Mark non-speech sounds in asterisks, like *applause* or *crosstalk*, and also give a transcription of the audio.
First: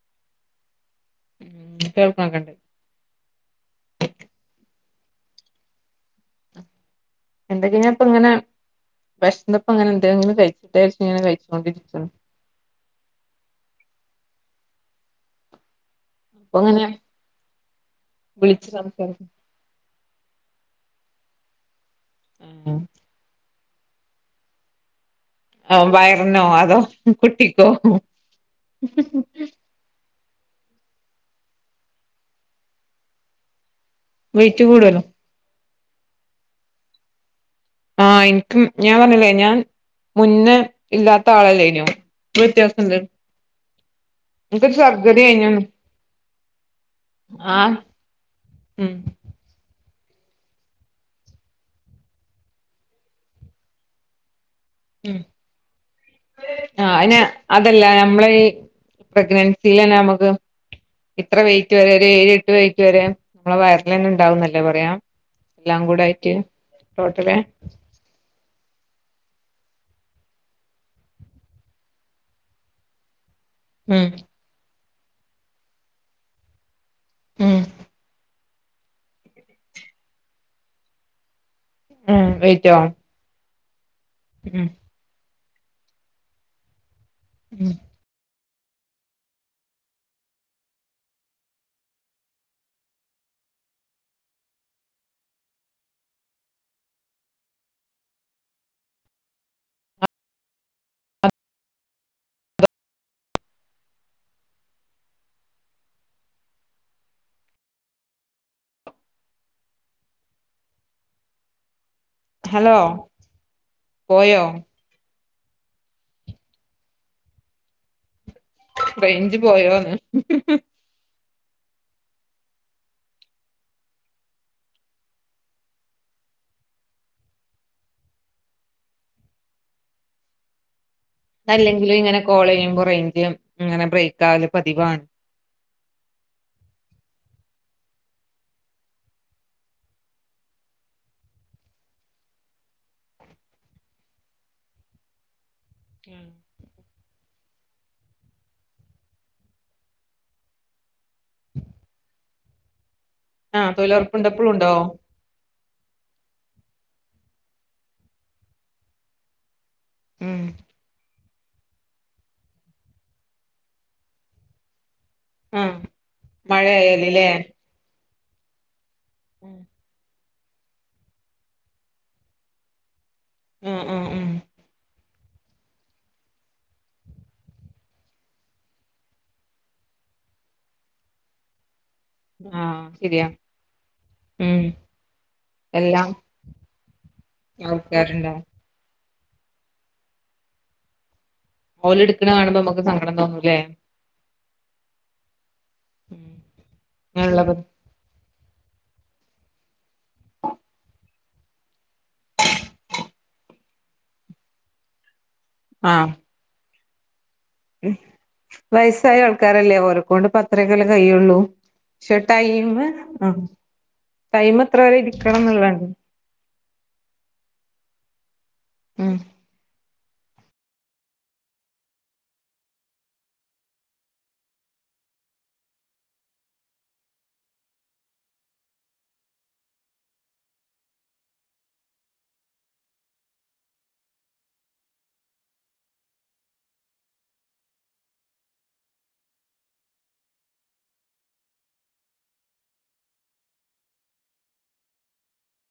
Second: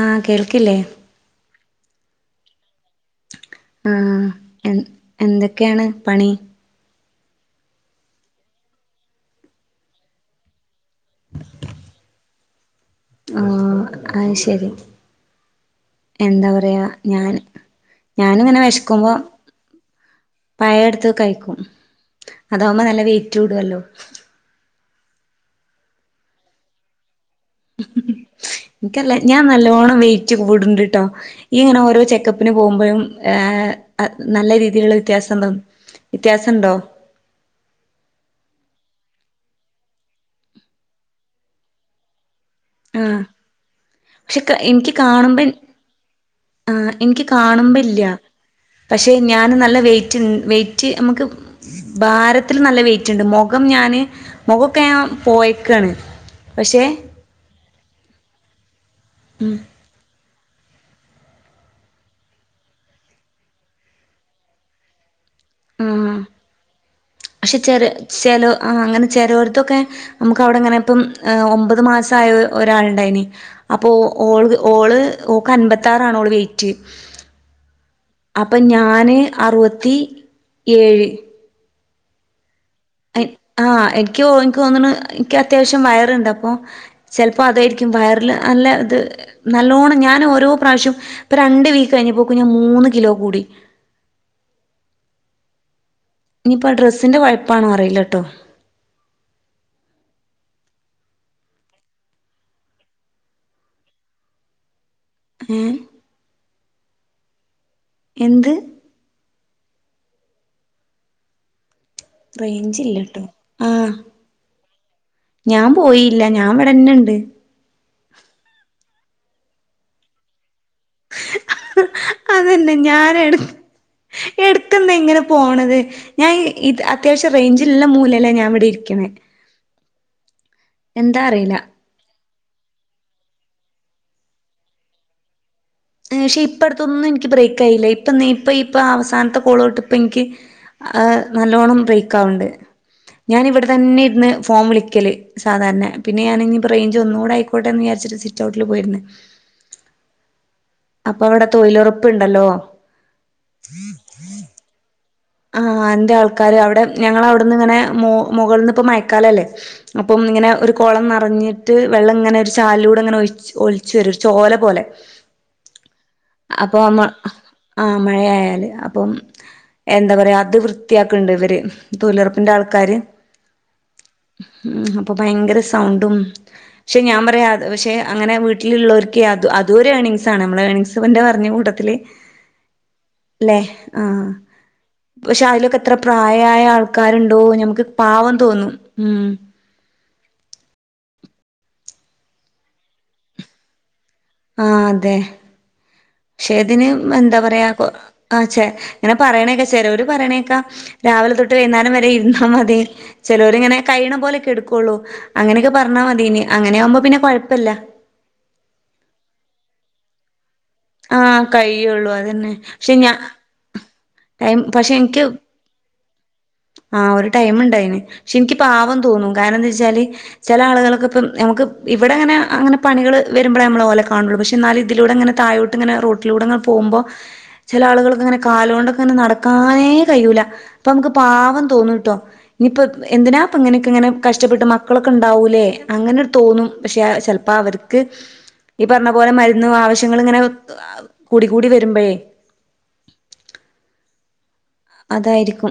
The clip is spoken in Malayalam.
ആ കേൾ ക്കില്ലെ കേൾക്കാ *unintelligible* അ എൻ എന്തെക്കയാണ് പണി എന്തേക്കെപ്പങ്ങനെ വെശന്നപ്പങ്ങനെ എന്തെങ്കിലും കഴിക്ക കഴിച്ചോണ്ടിരിക്കാണ് അ അയ് ശരി എന്താ അപ്പൊ പറയാ അങ്ങനെ ഞാൻ ഞാനിങ്ങനെ വിളിച്ച് വെശക്കുമ്പോ സംസാരിക്കും പഴേടുത്ത് കഴിക്കും അതാവുമ്പോ നല്ല വൈറ്റൂടുല്ലോ ആ വയറിനോ അതോ കുട്ടിക്കോ കൂടു ണ്ടുട്ടോ ഈ ങ്ങനെ ഒരോ ചെക്കപ്പിന് പോകുമ്പോഴും ഏ നല്ല വെയിറ്റ് രീതിയിലുള്ള കൂടല്ലോ വിത്യാസണ്ടാവും വ്യത്യാസണ്ടോ അഎനിക്ക് ഞാ പറഞ്ഞിലെ ഞാൻ മുന്നെ ഇല്ലാത്താളല്ലായിരുന്നോ ഇപ്പവ്യത്യാസ ണ്ട് ക്ഷേ എനിക്ക് കാണുമ്പൻ എനിക്ക് ആഹ് കാണുമ്പല്യ ഉം പക്ഷേ ഞാൻ നല്ല വൈറ്റ്ൻ വൈറ്റ് നമക്ക് ഭാരത്തിന് നല്ല വൈറ്റ് ണ്ട് മുഖം ഞാന് മുഖോക്കെ ഞാൻ ഉം പോയ്ക്കയാണ് പക്ഷേ ആഹ് അയിന് അതല്ല നമ്മളെ ഈ പ്രഗ്നൻസീല് നമ്മക്ക് എത്ര വൈറ്റ് വരെ ഏഴ് എട്ട് വൈറ്റ് വരെ നമ്മളെ വയറിനെന്നെ ഉണ്ടാവുന്നെല്ലെ പറിയ എല്ലാ കൂടെയിറ്റ് അ അങ്ങനെ ചെലോരതൊക്കെ നമ്മുക്ക് അവിടെ തു ഒമ്പത് മാസായ ഒരാളുണ്ടായിരുന്നു ഉം അപ്പൊഓളത് ഓള് ഓൾക്ക് അമ്പത്താറാണ് ഓൾവൈറ്റ് ഉം അപ്പ ഞാന് അറുവത്തിഏഴ് ഉം വൈറ്റ് വൈറ്റോ ആ എക് ഖുയോ എനിക്ക് തോന്നണു ക്ക്‌ അത്യാവശ്യം വയറണ്ടപ്പോ ചെലപ്പം ഉം അതായിരിക്കും വയറിലെ അല്ലതെ നല്ലോണം ഞാനോരോ പ്രാവശ്യവും ഇപ്പ രണ്ടു വീക്കു കഴിഞ്ഞപ്പം കുഞ്ഞു മൂന്നു കിലോ കൂടി ഇനീപ്പോ ഡ്രെസ്സിന്റെ കുഴപ്പാണോ അറിയില്ല കെട്ടോ മ്മ് എന്ത് ഹലോ റേഞ്ചില്ലേട്ടോ ആ പോയോ ഞാൻ പോയില്ല ഞാനിവിന്നേണ്ട് റേഞ്ച് പോയോ അതല്ല ഞാനെടുത്തു എടുത്തുന്നെങ്ങനാ പോണത് ഞാൻ അത്യാവശ്യം റേഞ്ച് ഇള്ള മൂലേലാ ഇരിക്കണേ എന്താ അറിയില്ല അതല്ലെങ്കിലും ഇങ്ങനെ കോളിയും കുറയുകേം ചെയ്യും ഇങ്ങനെ ബ്രേക്കാകലെ പതിവാണ് മേശ്ശേ ഇപ്പടുത്തൂന്നൊന്നും എനിക്ക് ബ്രേക്കായില്ല ഇപ്പ ദേ ഇപ്പാ അവസാനത്തെ കോളു തോട്ട് ഇപ്പൊ എനിക്ക് നല്ലോണം ബ്രെക്കാവണുണ്ട് ഞാനിവിടെ തന്നെ ഇരുന്ന് ഫോൺ വിളിക്കല് സാധാരണ പിന്നെയാണെങ്കി ബ്രെയിൻ ഒന്നൂടെ ആയിക്കോട്ടേന്ന് വിചാരിച്ചിട്ട് സിറ്റൗട്ടിൽ പോയിരുന്നു അപ്പോ അവിടെ തൊഴിലുറപ്പൊണ്ടല്ലോ ആ തൊഴിലുറപ്പുണ്ടോ ഇപ്പഴും ഉണ്ടോ ആ ഉണ്ട് ആൾക്കാരവിടെ ഞങ്ങളവിടുന്നിങ്ങനെ മു മു മുകളിലിപ്പോ മയക്കാലല്ലേ അപ്പം ഇങ്ങനെ ഒരു കൊളം ന റഞ്ഞിട്ട് വെള്ളമിങ്ങനെ ഒരു ചാലിലൂടെ ഇങ്ങനെ ഒലി ഒലിച്ച് വരും ഒരു ചോല പോലെ ഉം മഴയാലിലെ മയയായാലെ ആ ഇപ്പം എന്താ പറയാ അതു വൃത്തിയാക്കണുണ്ട് ഇവര് തൊഴിലുറപ്പിന്റെ ആൾക്കാര് ഉം ഉം ഉം ഇപ്പ ഭയങ്കര സൗണ്ടും പക്ഷേ ഞാൻ പറയാ പക്ഷെ അങ്ങിനെ വീട്ടിലുള്ളോർക്കേ അതുവരെ ഏർണിങ്സാണു നമ്മളെ ഏർണിങ്സിന്റെ പറഞ്ഞ കൂട്ടത്തില് ആ ശരിയാ ല്ലേ ആഹ് ഉം പക്ഷെ അയിലൊക്കെ എത്ര എല്ലാം പ്രായം ആയ ആൾക്കാരുണ്ടോ ഞമ്മക്ക് പാവം ആൾക്കാരുണ്ടാവും തോന്നും ഉം ഓലെടുക്കണ കാണുമ്പം നമ്മക്ക് സങ്കടം തോന്നും അല്ലേ ആ അതെ അങ്ങനെയുള്ള ശേതിനും എന്താ പറയ്ക കൊ ആച്ചേ ഇങ്ങനെ പറയണൊക്കെ ചെലവരു പറയുണ കേക്കാം രാവിലെ തൊട്ട് വൈകുന്നേരം വരെ ഇരുന്നാ മതി ചെലോരിങ്ങനെ കഴിയുന്ന പോലൊക്കെയേ എടുക്കൂള്ളു അങ്ങനെക്കെ പറഞ്ഞാ മതി ഇനി അങ്ങനെ ആവുമ്പൊ അപ്പൊ പിന്നെ കുഴ ഉം വയ സായ ആൾക്കാരല്ലെ ഓരെക്കൊണ്ട് പ ത്രെക്കെല്ലെ കയുള്ളു. ആഹ് കഴിയുള്ളൂ ഷേട്ടായീന്ന് പഷെ എനിക്ക് ആ ഒരു ടൈമുണ്ട് അയ്ന് പക്ഷേ എനിക്ക് പാവം ഉം തോന്നും കാരണം എന്തച്ചാല് ചെല ആളുകളൊക്കെ ഇപ്പൊ ഞമക്ക് ഇവിടങ്ങനെ അങ്ങനെ പണികള് വെരുമ്പളെ നമ്മള് ഓലെ കാണുള്ളു പഷേ എന്നാല് ഇതിലൂടങ്ങനെ തായോട്ടിങ്ങനെ റോട്ടലൂടങ്ങനെ പോവുമ്പൊ ചെല ആളുകളൊക്കെ ഇങ്ങനെ കാല് കൊണ്ട് ഇങ്ങനെ നടക്കാനേ കയൂല. അപ്പൊ നമ്മക്ക് പാവം തോന്നുട്ടോ. ഇനിപ്പൊ എന്തിനാപ്പങ്ങനിക്കങ്ങനെ കഷ്ടപ്പെട്ട് മക്കളൊക്കെണ്ടാവൂലേ. അങ്ങനൊരു തോന്നും. പഷേ അ ചെലപ്പം അവർക്ക് ഈ പറഞ്ഞപോലെ മരുന്നും ആവശ്യങ്ങളും ഇങ്ങനെ കൂടിക്കൂടി വരുമ്പോഴേ അതായിരിക്കും